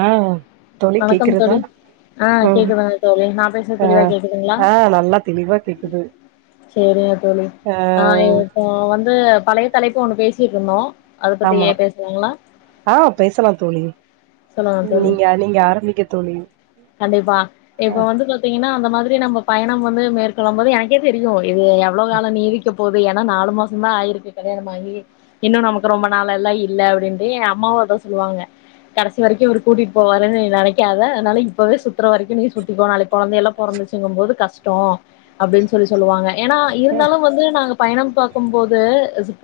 ஆ தோழி வணக்கம் தோழி கேக்குறதா ஆ உம் கேக்குதுங்க தோழி நா பேசுறது ஆ தெளிவா கேக்குதுங்களா ஆ நல்லா தெளிவா கேக்குது சேரிங்கப் தோழி ஆ ஏ இப்போ வந்து பழையத் தலைப்பு ஒண்ணு பேசியிட்ருந்தோ ஆமாங்க ஆ பேசலா தோழி ம் சொல்லுங்க தோழி ணநீங்க நீங்க ஆரம்பிங்க தோழி கண்டிப்பா ஆ இப்ப வந்து பாத்தீங்கன்னா அந்த மாதிரி நம்ம பயணம் வந்து மேற்கொள்ளம் போது எனக்கே தெரியு இது எவ்ளோவு கால நீதிக்கப் போது ஏனா நாலு மாசம் தா ஆயிருக்கு கல்யாணமாகி இன்னு நமக்கு ரொம்ப நாளல்லா இல்ல அப்டின்ட்டு எ அம்மாவு அதா சொல்லுவாங்க கடைசி வரைக்கு இவுரு கூட்டிட் போவாருன் நீ நனைக்காத அதுனால இப் இப்பவே சுற்றுற வரைக்கு நீ சுத்திக்கோ நாளைக் கொழந்தைய எல்லா பொறந்துச்சிங்கும்போது கஷ்டோ அப்டின் சொல்லி சொல்லுவாங்க ஏனா இருந்தாலு வந்து நாங்க பயணம் பாக் இருக்கும் போது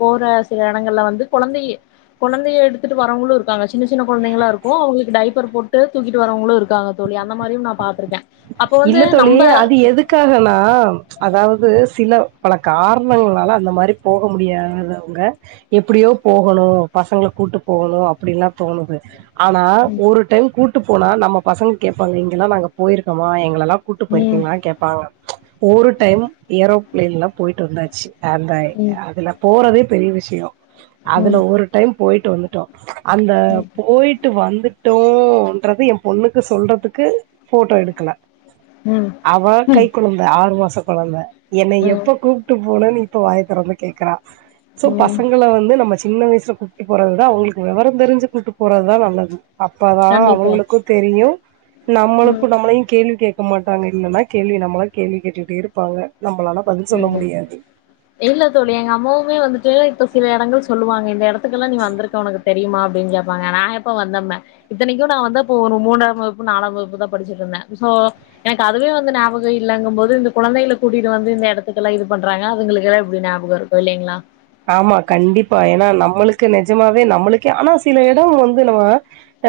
போற சில எடங்கள்ல வந்து கொழந்தியே கொழந்தியே எடுத்துட்டு வரவங்களு இருக்காங்க சின்ன சின்ன கொழந்தைங்கல்லா இருக்கு அவுங்களுக்கு டைப்பர் போட் ட்டு தூக்கிட் வரவுங்களு இருக்காங் தோழி அந்த மாரியு நா பாத்துருக்கே இல்ல தோழி அது எதுக்காகனா அதாவுது சில பல காரணங்களால அந்த மாரி போக முடியாதவங்க எப்படியோ போகணு பசங்கள கூட்டு போகணு அப்டில்லா தோணுது அனா ஒரு டைம் கூட் ட்டு போனா நம்ம பசங் கேப்பாங்க இங்கெல்லா நாங்க போயிருக் க்கமா எங்கலெல்லா கூட்டு ம் போயிருக்கீங்களா கேப்பாங்க ஒரு டைம் ஏரோப் பிள்ளைகள் எல்லா போயிட்டு வந்தச்சு ஆந்தாய் ம் அதுல போறதே பெரி விஷயோ அதுல ம் ஒரு டைம் போயிட் ட்டு வந்துட்டோ அந்த ம் போயிட்டு வந் ட்டோன்றது என் பொண்ணுக்கு சொல்றதுக்கு ஃபோட்டோ எடு க்கல ம் அவ ம் கைக்குழந்த ஆறு மாசம் கொழந்த என்ன ம் எப்ப கூப்ட்டு போனன்னு இப்ப வாய திறந்து கேக்கறா சோ ம் பசங்களை வந்து நம்ம சி சின்ன வயசுல குட்டி போறததா அவுங்களுக்கு விவரம் தெரிஞ்சு குட்டி போறதுதா நல்லது அப்பதா கண்டிப்பா அவுங்களுக்கு தெரியும் நம்மளுக்கு ம் நம்மளையும் கேள்வி கேக்க மாட்டாங்க இல்லன்னா கேள்வி நம்மளா கேள்வி கேட்டுட்ட இருப்பாங்க நம்மளால பதில் சொல்ல முடியாது இல்ல தோழி எங்க அம்மாவுமே வந்துட்டு இப்ப சில இடங்கள் சொல்லுவாங்க எ டத்துல்லாம் நீ வந்திருக்க உனக்கு தெரியுமா அ அப்டின் கேப்பாங்க நா எப்ப வந்தம்ப இத்தனைக்கும் நா வந்தப்ப ஒரு மூணாம் வகுப்பு நாலாம் வகுப்பு தா படிச்சட்டு இருந்தே சோ எனக்கு அதுவே வந்து ஞாபகம் இல்லங்கும்போது இந்த கொழந்தைகளை கூட்டிட்டு வந்து இந்த எத் இடத்துக்கல்லா இது பண்றாங்க அதுங்களுக்குக்கெல்ல எப்டி ஞாபக இருக்கும் இல்லைங்களா ஆம்மா கண்டிப்பா ஏனா நம்பளுக்கு நெஜமாவே நம்பளுக்கே ஆனா சில எடம் வந்து நம்ம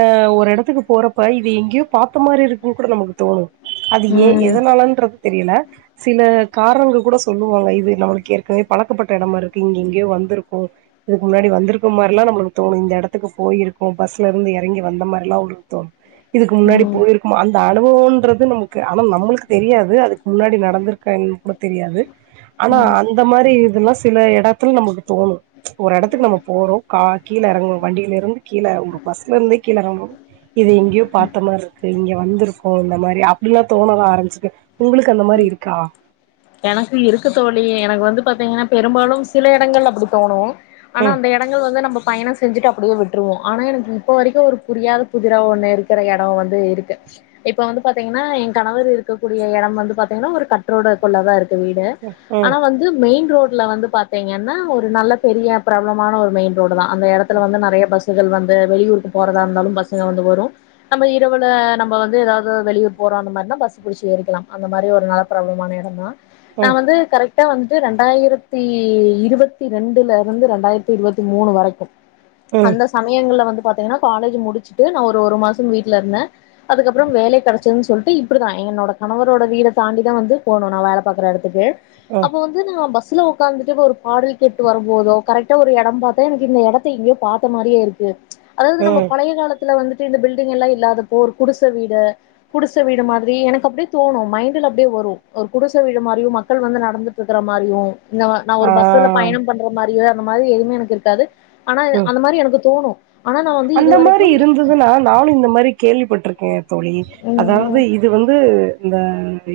அ ஆ ஒரு எடத்துக்கு போறப்ப இது எங்கேயோ பாத்த மாரி இருக்குன்னு கூட நமக்கு தோணும் அது ஏ ம் எதனாலன்றது தெரியல சில காரணங்கள் கூட சொல்லுவாங்க இது நம்மளுக்கு ஏற்கனவே பழக்கப்பட்ட எடமா இருக் இங்க எங்கேயோ வந்திருக்கும் இதுக்கு முன்னாடி வந்திருக்கும் மாரில்லா நம்மளுக்கு தோணும் இந்த எடத்துக்கு போயிருக்கும் பஸ்ல இருந்து இறங்கி வந்த மாரில்லாம் உள்க்கு தோணும் இதுக்கு முன்னாடி ம் போயிருக்கும் அந்த அனுபவம்ன்றது ந்து நமக்கு ஆனா நம்மளுக்கு தெரியாது அதுக்கு முன்னாடி நடந்துருக்க ன். கூட தெரியாது ஆனா ம் அந்த மாரி இதுல்லா ஸ் சில எத் த்துல நமக்கு தோணும் ஒரு எடத்துக்கு நம்ம போறோ கா கீழ இறங்ரோம் வண்டியலருந்து கீழே ஒரு பஸ்ல இருந்தே கீழே இறங்ரோம் இது எங்கேயோ பாத்த மாரி இருக்கு இங்க வந்திருக்கும் இந்த மாரி அப்பில்ல தோணலாம் ஆரம்பிச்சு ம் எனக்கு இருக்கு தோழி எனக்கு வந்து பாத்தீங்கன்னா பெரும்பாலும் சில எடங்கள்லா அப்டி தோணும் ஆனா ம் அந்த எடங்கள் வந்து நம்ப பயண செஞ்சுட்டு அப்டியே விட்டுருவோம் ஆனா எனக்கு இப்ப வரைக்கும் ஒரு புரியாத புதிர ஒண்ணு இருக்கற எடம் வந்து இருக்கு இப்ப வந்து பாத்தீங்கன்னா என் கணவர் இருக்கக்கூடிய எடம் வந்து பாத்தீங்கன்னா ஒரு கற்றோட கொள்ளதா இருக் வீடு ம் ஆனா வந்து மெயின் கு ரோட்ல வந்து பாத்தீங்கன்னா ஒரு நல்ல பெரிய பிரபலமான ஒரு மெயின் ரோடு தா அந்த எடத்துல வந்து நறைய பஸ் கள் வந்து வெளியூருக்கு போறதாந்தாலும் பஸ்ங்க வந்து வரும் நம்ப இரவுல நம்ப வந்து ஏதாவது வெளியூர் போறோ அந்த மாரினா பஸ் பிடிச்சு ஏறிக்கலாம் அந்த மாரி ஒரு நல்ல பிரபலமான எடந்தா நா ம் வந்து கரெக் ட்டா வந்து ரெண்டாயிரத்தி இருபத்தி ரெண்டுல இருந்து ரெண்டாயிரத்தி இருபத்தி மூணு வரைக்கு ம் அந்த சமயங்களல வந்து பாத்தீங்கன்னா காலேஜ் முடிச்சிட்டு நா ஒரு ஒரு மாசம் வீட்டல இருந்தே அதுக்கப்புறம் வேலை கிடைச்சது சொல்லிட்டு இப்படிதா என்னோட கணவர் ரோட வீட தாண்டிதா வந்து போணு நா வேல பாக்கற இடத்துக்கு ம் அப்போ வந்து நா பஸ் சில உட்காந்துட்டு ஒரு பாடல் கேட்டு வருபோதோ கரெக்டாக ஒரு இடம் பாத்தா எனக்கு இந்த இடத்த இங்யோ பாத்த மாரியே இருக்கு அதாது நம்ம ம் பழைய காலத் த்துல வந்துட்டு இந்த பில்டிங்ல்லா இல்லாதப்ப ஒரு குடிசவீடு குடிசவீடு மாதிரி எனக்கு அப்பிடி தோணு மைண்டல அப்படியே வரு ஒரு குடிசவீடு மாரியு மக்கள் வந்து நடந்துட்டு இருக்கற மாரியு நா நா ஆ ஒரு பஸ்ல பயணம் பண்ற மாரி ஏ அ மாரி எதுவுமே எனக்கு இருக்காது ஆனா ம் அந்த மாரி எனக்கு தோணு ஆனா நா வந்து அந்த இது மாரி வரைக்கும் இருந்துன்னா நானு இந்த மாரி கேள்விப்பட்ருக்கே தோழி ம் அதாவது இது வந்து இந்த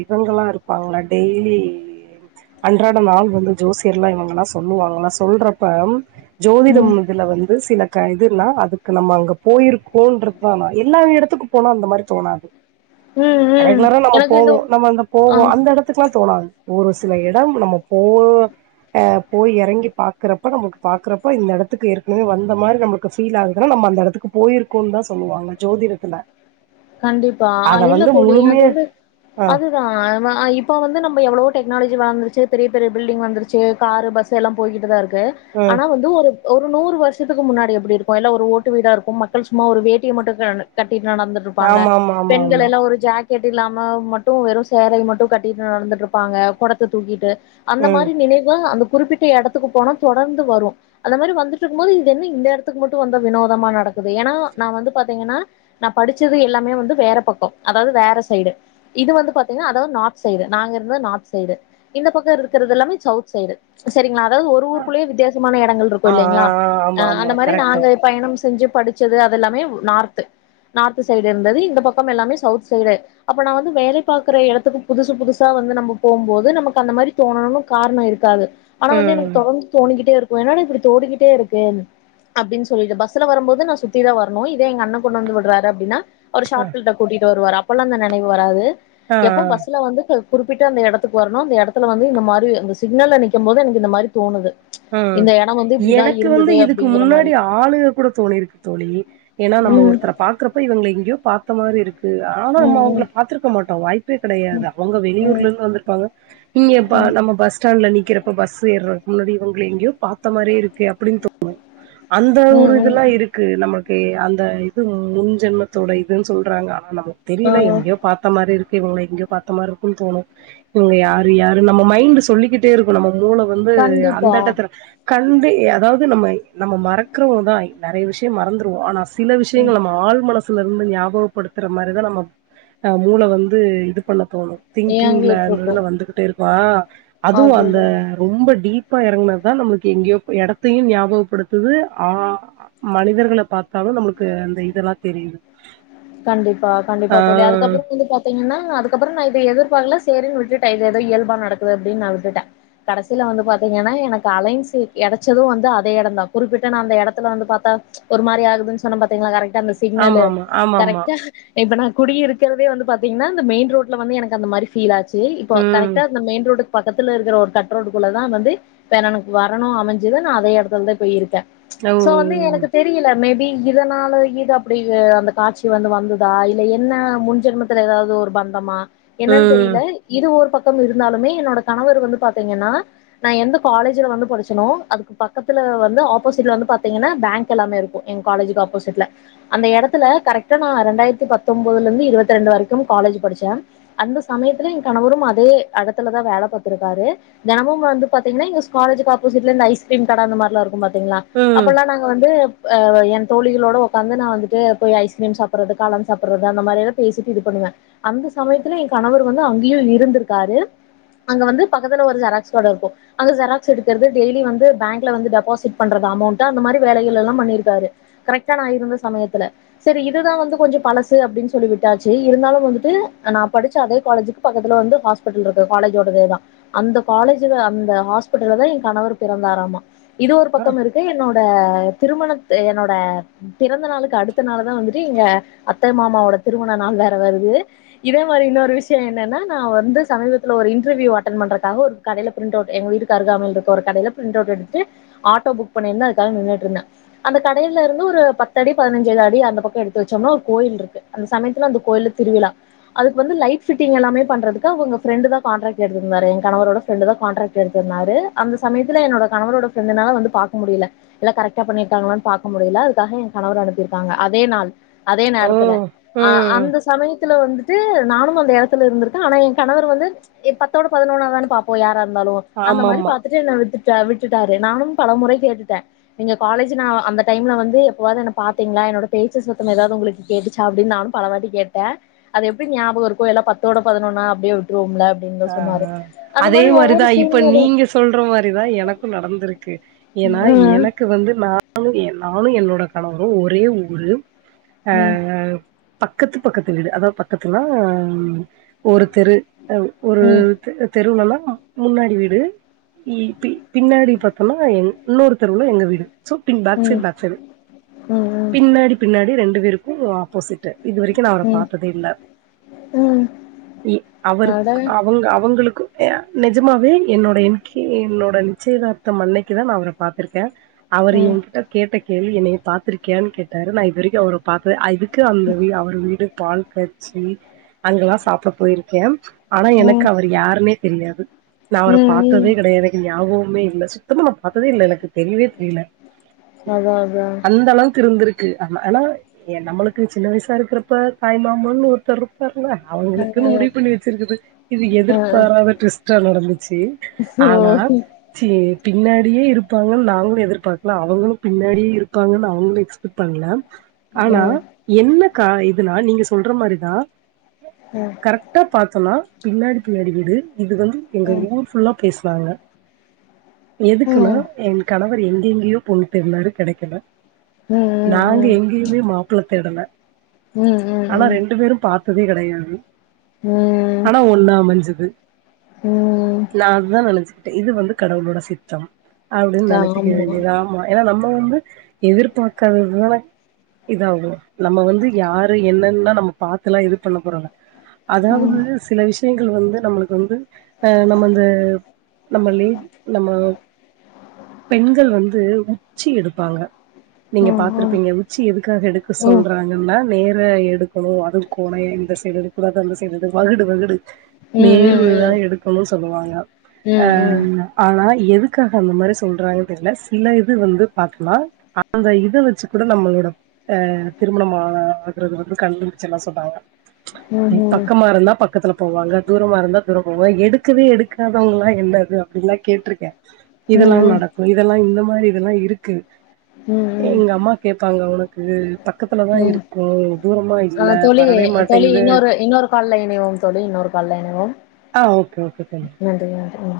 இவங்ளா இருப்பாங்கள டெய்லி அன்றாடம் ஆள் வந்து ஜோசியர் எல்லா இவங்கல்லா சொல்லுவாங்கள சொல்றப்ப ம் ம் ஜோதிடம் இதுல வந்து சில க இதுல்லா அது க நம்ம அங்க போயிருக்கோன்றதுதா எல்லா இடத்துக்கு போனா அந்த மாரி தோணாது ம் ம் ரெகுலரா நம்ம எனக்கு இந்த போவோ நம்ம அங்க ஆ போவோ அந்த இடத்துக்குல்லா தோணாது ஒரு சில இடம் நம்ம போ அ போய் இறங்கி பாக்குறப்ப நமக்கு பாக்குறப்ப இந்த இடத்துக்கு ஏற்கனவே வந்த மாரி நம்மளுக்கு ஃபீல் ஆகு துனா நம்ம அந்த இடத்துக்கு போயிருக்கோன்னு தா சொல்லுவாங்க ஜோதிடத்துல கண்டிப்ப அ அத இல்ல வந்து தோழிஅது முழுமையா வந்து ஆ அதுதா வ ஆ இப்ப வந்து நம்ம எவ்வளோ டெக் க்னாலஜி வந்துருச்சு பெரிய பெரிய பில்டிங் வந்துருச்சு காரு பஸ் எல்லா போயிகிட்டுத இருக் க்கு ம் ஆனா வந்து ஒரு ஒரு நூறு வருஷத்துக்கு முன்னாடி எப்புடி இருக்கு எல்லா ஒரு ஓட்டு வீடா இருக்கும் மக்கள் சும்மா ஒரு வேட்டிய மட்டு கட்டிட்டு நடந்துட் ப்பாங்க ஆமா ஆமா ஆமா பெண்கள் ஆமா எல்லா ஒரு ஜாக் கேட்டு இல்லாம மட்டு வெறு சேரவி மட்டு கட்டிட்டு நடந்துட்டு இருபாங்க குடத்த தூக்கிட்டு அந்த ம் மாரி நினைவு அந் குறிப்பிட்ட இடத்துக்கு போனா தொடர்ந்து வரு அந்த மாரி வந்துட்டு இருக்கு போது இது என்ன இந்த எட்டதுக்கு மட்டு வந்தா வினோதமா நடக்குது ஏன்னா நா வந்து பாத்தீங்கன்னா நா படிச் ச்சது எல்லாமே வந்து வேற பக்கம் அதாவது வேற சைடு இது வந்து பாத்தீங்களா அதாவது நார்த் சைடு நாங்க இருந்தது நார்த் சைடு இந்த பக்கம் இருக்கிறது எல்லாமே சவுத் சைடு சரிங்களா அதாவது ஒரு ஊருக்குள்ளேயே வித்தியாசமான இடங்கள் இருக்கு ஆ ஆ இல்லலைங்களா ஆமா ஆ ஆமா அந்த மாரி கரெக்ட்டு நாங்க பயணம் செ செஞ்ச படிச்சது அது எல்லாமே நார்த் நார்த்து சைடு இருந்தது இந்த பக்க எல்லாமே சவுத் சைடு அப்போ நா வந்து வேலை பார்க்குற இடத்துக்கு புதுசு புதுசா வந்து நம்ம போம்போது நமக்கு அந்த மாரி தோணும்னு காரண இருக்காது ஆனா வந்து எனக்கு ம் தொடர்ந்து தோணிகிட்டே இருக் என்னடா இப்டி தோடிகிட்டே இருக்கு அப்டினு சொலிட்டு பஸ்ல வருபோது நா சுத்தி தா வரணு இதே எங்க அண்ண கொண்டு வந்து விட்ரார் அப்டினா ஒரு ஆ ஷாக்பில்ட கூட்டிட்டு வருவாரப் கொழந்த நெனைவு வராது ஆ எப்போ ஆ பஸ்ல வந்து போய் குறிப்பிட்ட அந்த எடத்துக்கு வரணு அந்த எடத்துல வந்து இந்த மாரி அந்த சிக்னல நிக்கு போது எனக்கு இந்த மாரி தோணுது உ இந்த இடம் வந்து இப்படிதான் எனக்கு வந்து இருந்தது இதுக்கு அப்படிங்கிற மாதிரி முன்னாடி ஆளுக கூட தோனிருக்கு தோழி ஏனா நம்ம ம் ஒருத்தர பாக்குற அப்போ இவங்கள எங்யோ பாத்த மாரி இரு இல்ல ஆனா நம்ம ம் அவங்கள ம் பாத்துருக்க மாட்டோ வாய்ப்பே கடையாது அவங்க வெளியூர்ல ம் இருந்து வந்துருப்பாங்க இங்க ப ம் நம்ம பஸ் ஸ்டாண்டுல நிக் நிக்கிறப்போ பஸ் ஏர்ரக்குள்ளோடி உங்கல எங்கயோ பாத் பாத்த மாரி இருக்கு அப்டினு தோணு அந்த ஒரு ம் ம் இதெல்லா இருக்கு நமக் கே அந்த இது முன் ஜென்மத்தோட இதுன்னு சொல்றாங்க ஆ நமக்கு ஆ தெரியல எங்கேயோ பாத்த மாரி இருக் இவங்கள எங்யோ பாத்த மார்ருக்கு தோனு இவங்க யாரு யாரு நம்ம மைண்ட் சொல்லிக்கிட்டே இருக்கு நம்ம முல வந்து அந் கண்டிப்பா கட்டத்துல கண்டு அதாவது நம்ம நம்ம மறக்கறவங்க தா நிறைய விஷயோ மறந்துருவோ ஆனா ஸ சில ம் விஷயங்கள் நம்ம ஆள் மன சிலது ஞாபகப்படுத்துற மாரிதா நம்ம மூள வந்து இது பண்ண தோணு திங்கிங்ல ஏங்கிட்டு அதுல இருக்கும் வந்துகிட்டே இரு வா அதுவு அது அந்த ரொம்ப டீப் ப்ப எருனாக்க நம்மளுக்கு எங்கயோ எடத்தயு ஞாபகப்படுத்துது ஆ மனிதர்கள பாத்தாலு நமக்கு அந்த இதலா தெரியுது கண்டிப்பா ஆ கண்டிப்பா தோழி அதுக்கப்பறோ வந்து பாத்தீங்கன்னா அதுக்கப்றோ நா இத எதிர் பாக்கல சேரினு விட்டுட்டே இது ஏதோ இயல்பா நடக்குது அப்டினு நா விட்டுட்டே கடேசில வந்து பாத்தீங்கனா எனக்கு அலைன்சு கெடச்சது அதே எடந்தா குறிப்பிட்ட நா அந்த எடத்துல நா வந்து பாத்தா ஒரு மாரி ஆகுதுனு சொன்னே பாத்தீங்களா கரெக் டா அந்த சிக்னலு ஆமாமா ஆமாமா கரெக்டா இப்ப நா குடியிருக்றதே வந்து பாத்தீங்கன்னா இந்த மெயின் ரோட்ல வந்து எனக்கு அந்த மாரி ஃபீல் ஆச்சு சி இப்போ ம் கரெக்டா இந்த மெயின் ரோடுக்கு பக்கத்துல இருக்கிற ஒரு கட்ரோடுக்குள்ள தா வந்து இப்போ எனனக்கு வரணு அமைஞ்சுது நா அதே எடத்துலதா இப்போ இருக்கே ஓ சோ வந்து எனக்கு தெரியல மேபி இதனால இது அப்டி அந்த காட்சி கி வந்து வந்ததா இல்ல என்ன முன்ஜென்மத்துல எதாவ்து ஒரு பந்தமா ம் என்னன் தெரியில இது ஒரு பக் கம் இருந்தாலுமே என்னோட கணவர் வந்து பாத்தீங்கன்னா நா எந்த காலஜுல வந்து படிச்சனோ அதுக்கு பக்கத்துல வந்து ஆப்போசிட்ல வந்து பாத்திங்கன்னா பேங்க் எல்லாமே இருக்கு எங் காலேஜுக்கு ஆப்போசிட்ல அந்த எடத்துல கரெக் ட்டா நா ரெண்டாயரத்தி பத்தொம்பதுலந்து இருவத்தி ரெண்டு வரைக்கும் காலேஜு படிச்சே அந்த சமயத்துல எ கணவரும் அதே எடத்துலதா வேல பாத்துருக்காரு தெனமும் வந்து பாத்தீங்னா எங்க காலேஜுக்கு ஆப்போசிட்ல இந்த ஐஸ்கிரீம் கட அந்த மார்லா இருக்கு பாத் திங்ளா ம் அப்பல்லா நாங்க வந்து ஆ என் தோழிகளோட ஒக்காந்து நா வந்துட்டு போய் ஐஸ் கிரீம் சாப்புறது காளான் சாப்புர்றது அந்த மாரி எல்லா பேசிட்டு இது பண்ணுவே அந்த சமயத்துல எ கணவர் வந்து அங்கயு இருந்துருக்காரு அங்க வந்து பக்கத்துல ஒரு ஜெராக்ஸ் கட இருக்கு அங்க ஜெராக்ஸ் எடுக்கற்து டெய்லி வந்து பேங்க்ல வந்து டெபாசிட் பண்றது அமௌண்ட்ட அந்த மாரி வேலைகள் எல்லா பண்ணிருக்காரு கரெக்டா நா இருந்த சமயத்துல செரி இதுதா வந்து கொஞ்ச பழசு அப்டின் சொல்லி விட்டாச்சு இருந்தாலு வந்துட்டு நா படிச்ச அதே காலேஜுக்கு பக்கத்துல வந்து ஹாஸ்பிட்டல் இருக்கு காலேஜோடதேதா அந்த காலேஜுல அந்த ஹாஸ்பிட்டல்லதா எ கணவர் பிறந்தாராமா இது ஒரு அ பக்கம் இருக்கு என்னோட திருமணத் என்னோட பிறந்த நாளுக்கு அடு த்த நாளுதா வந்துட்டு எங்க அத்த மாமாவோட திருமண நாள் வேற வருது இதே மாரி இன்னோரு விஷ்ய என்னன்னா நா வந்து சமீபத்துல ஒரு இண்ட்ரவ்யூ அட்டன் பண்றக்காக ஒரு கடைல ப்ரிண்ட் அவுட் எங்க வீட்டுக் அருகாமையில் இருக்க ஒரு கடைல ப்ரிண்ட் அவுட் எடுத்து ஆட்டோ புக் பண்ணிருந்தே அதுக்காக நின்னுட்ருந்தே அந்த கடைலெருந்து ஒரு பத்தடி பதினஞ்சு அ இது அந்த பக்க எடுத்து வச்சொம்னா ஒரு கோயில்ருக்கு அந்த சமயத்துல அந்த கோயில்ல திருவிழா அதுக்கு வந்து லைட் ஃபிட்டிங் எல்லாமே பண்றதுக்கு அவுங்க ஃப்ரெண்டுதா கான்ட்ராக்ட் எடுத்துருந்தாரு எ கணவரோட ஃப்ரெண்டுதா கான்ட்ராக்ட் எடுத்துருந்தாரு அந்த சமயத்துல என்னோட கணவரோட ஃப்ரெண்டுனால வந்து பாக்க முடியல எல்லா கரெக்ட்டா பண்ணிருக்காங்களான் பாக்க முடியல அதுக்காக எ கணவர அனுப்பிரு க்காங்க அதே நாள் அதே ஓ நேரத்துல அ ம் அந்த சமயத்துல வந்துட்டு நானும் அந்த எடத்துல இருந்திருக்கெ ஆனா எ கணவர் வந்து எ‌ பத்தோட பதினொன்னா தான பாப்போ யாராரு ந்தாலு அந்த மாரி ஆமாமா பாத்துட்டு என்ன விட்டு ட்ட விட்டுட்டாரு நானும் பல முறை கேட்டுட்டே நீங்க காலேஜு நா அந்த டைம்ல வந்து எப்பவாது என்ன பா திங்ளா என்னோட பேச்சு சத்தம் எதாவ்து உங்களுக்கு கேட்டுச்சா அப்டின் நானும் பல வாட்டி கேட்டே அத எப்டி ஞாபக இருக்கு எல்லா பத்தோட பதினொன்னா அப்டியே விட்ருவோம்ல அ ஆ ஆ அதே மாரிதா இப்ப சூழ்நில நீங்க சொல்ற மாரிதா எனக்கு நடந்துருக்கு ஏன்னா ம் எனக்கு வந்து நானு என் நானு என்னோட கணவரு ஒரே ஊரு ஆ ம் பக்கத்து பக்கத்து வீடு அதா எபக்கத்துனா ஒரு தெரு ஒரு ம் தெ தெருவுலனா முன்னாடி வீடு பி பி பின்னாடி பாத்தொன்னா இன்னொரு தெருவுல எங்க வீடு சோ பின் பேக்ஸைட் ம் பேக்ஸைடு ம் பின்னாடி பின்னாடி ரெண் டு பேருக்கு ஆப்போசிட் டு இது வரைக்கு நா அவர ம் ம் பாத்ததே இல்ல ம் இ அவரு அட கவங்க அவுங்களுக் கு நெஜமாவே என்னோட இன்கி எங்ளோட நிச்சயதார்த்தம் அன்னக்கி தா அவர பாத்துருக்கே அவர் ம் எங்கிட்ட கேட்ட கேள்வி என்னைய பாத்துருக்கியானு கேட்டாரு நா இது வரைக்கு அவர பாக்கல அ இது க்கு அந்த வீ அவரு வீடு பால் காச்சி அங்கல்லா சாப்புட போயிருக்கே ஆனா எனக்கு ம் அவர் யாருனே தெரியாது நா அவர ம் ம் பாத்ததே கெடயாது எனக்கு ஞாபகொ ம்மே இல்ல சுத்தமா நா பாத்ததே இல்ல எனக்கு தெரியவே தெரில அதா அதா அந்தளவுக்கு இருந்திருக் க்கு ஆனா எ நம்மளுக்கு சின்ன வயசா இருக்கிறப்ப தாய் மாமனு ஒருத்தர் இருப்பார் ம்ம அ அவங்களுக்குனு முடிவு பண்ணி வச்சிருக்குது இது அ அ எதிர்பாராத டூவிஸ்டா நடந்துச்சி சோ ஆனா சீ ஏ பின்னாடியே இருப்பாங்கன்னு நாங்களு எதிர்பாக்கல அவங்களு பின்னாடியே இருப்பாங்கன்னு அவங்களு எக்ஸ்பெக்ட் பண்ல ம் ஆனா ம் என்ன க்கா இதுனா நீங்க சொல்ற மாரிதா கரெக்டா பாத்தனா பின்னாடி பின்னாடி வீடு இது வந்து எங்க ம் ம் ஊர் ஃபுல்லா பேஸ் லாங்க ம் எதுக்குன்னா என் கணவ எங்க எங்கேயோ பொண் தேடுநாரு கேடக்கல நாங்க எங்கேயுமே மாப்ள தேடல ம் ம் ம் இப்பவே கெடையாது ம் ம் ஆனா ஒண்ண அமஞ்சது ம் நா அதா நெனச்சே இது வந்து கடவுளோட சித்தம் அப்புடின்னு நனச்சிக்க ஆமா வேண்டியதா ஆ ஏன்னா நம் நம் வந்து எதிர்பாக்காததுதா இதாகு நம்ம வந்து யாரு என்னன்னா நம்ம பாத்தலா இது பண்ண போறல அதாவது சில விஷயங்கள் வந்து நம்முழுக்கு வந்து ஆ நம்மந்து நம்மலே நம்ம பெண்கள் வந்து உச்சி எடுப்பாங்க நீங்க பாத்துருப்பீங்க உச்சி எதுக்காக எடுக்க ம் சொல்றாங்கன்னா நேர எடு க்கனு அது கோனய இந்த சைடு எடுகூடாது அந்த சைடு எடு வகுடு வகுடு ம் ம் ம் ம் நேர்வு தா எடுக்கணுனு சொல்லுவாங்க அ ஆனா எதுக்கு க்காக அந்த மாரி சொல்றாங்கன்னு தெரியல சில இது வந்து பாத்துகலா அந்த இத வச்சு கூட நம்மளோடஹ திருமண ஆ ஆறது வந்து கண்டுபிச்சல்லா சொல்றாங்க ம் பக்கம்மா இருந்தா பக்க பக்கத்துல போவாங்க தூரமா இருந்தா தூர போவாங்க எடுக்கவே எடுக்காதவங்கல்லா என்னது அப்பிடில்லா கேட்டிருக்கே ம் இதெல்லா ம் நடக்கு இதெல்லா இந்த மாரி இதெல்லா இருக்கு ம் எங்க அம்மா கேப்பாங்க உனக்கு பக்கத்துலதா ம் இருக்கோ ஆ தோளி தோளி இன்னொரு இன்னொரு கால்ல இனைவோ தொலி இன்னொரு கால்ல இணைவோ ஆ ஓகே ஓகே தோழி ம்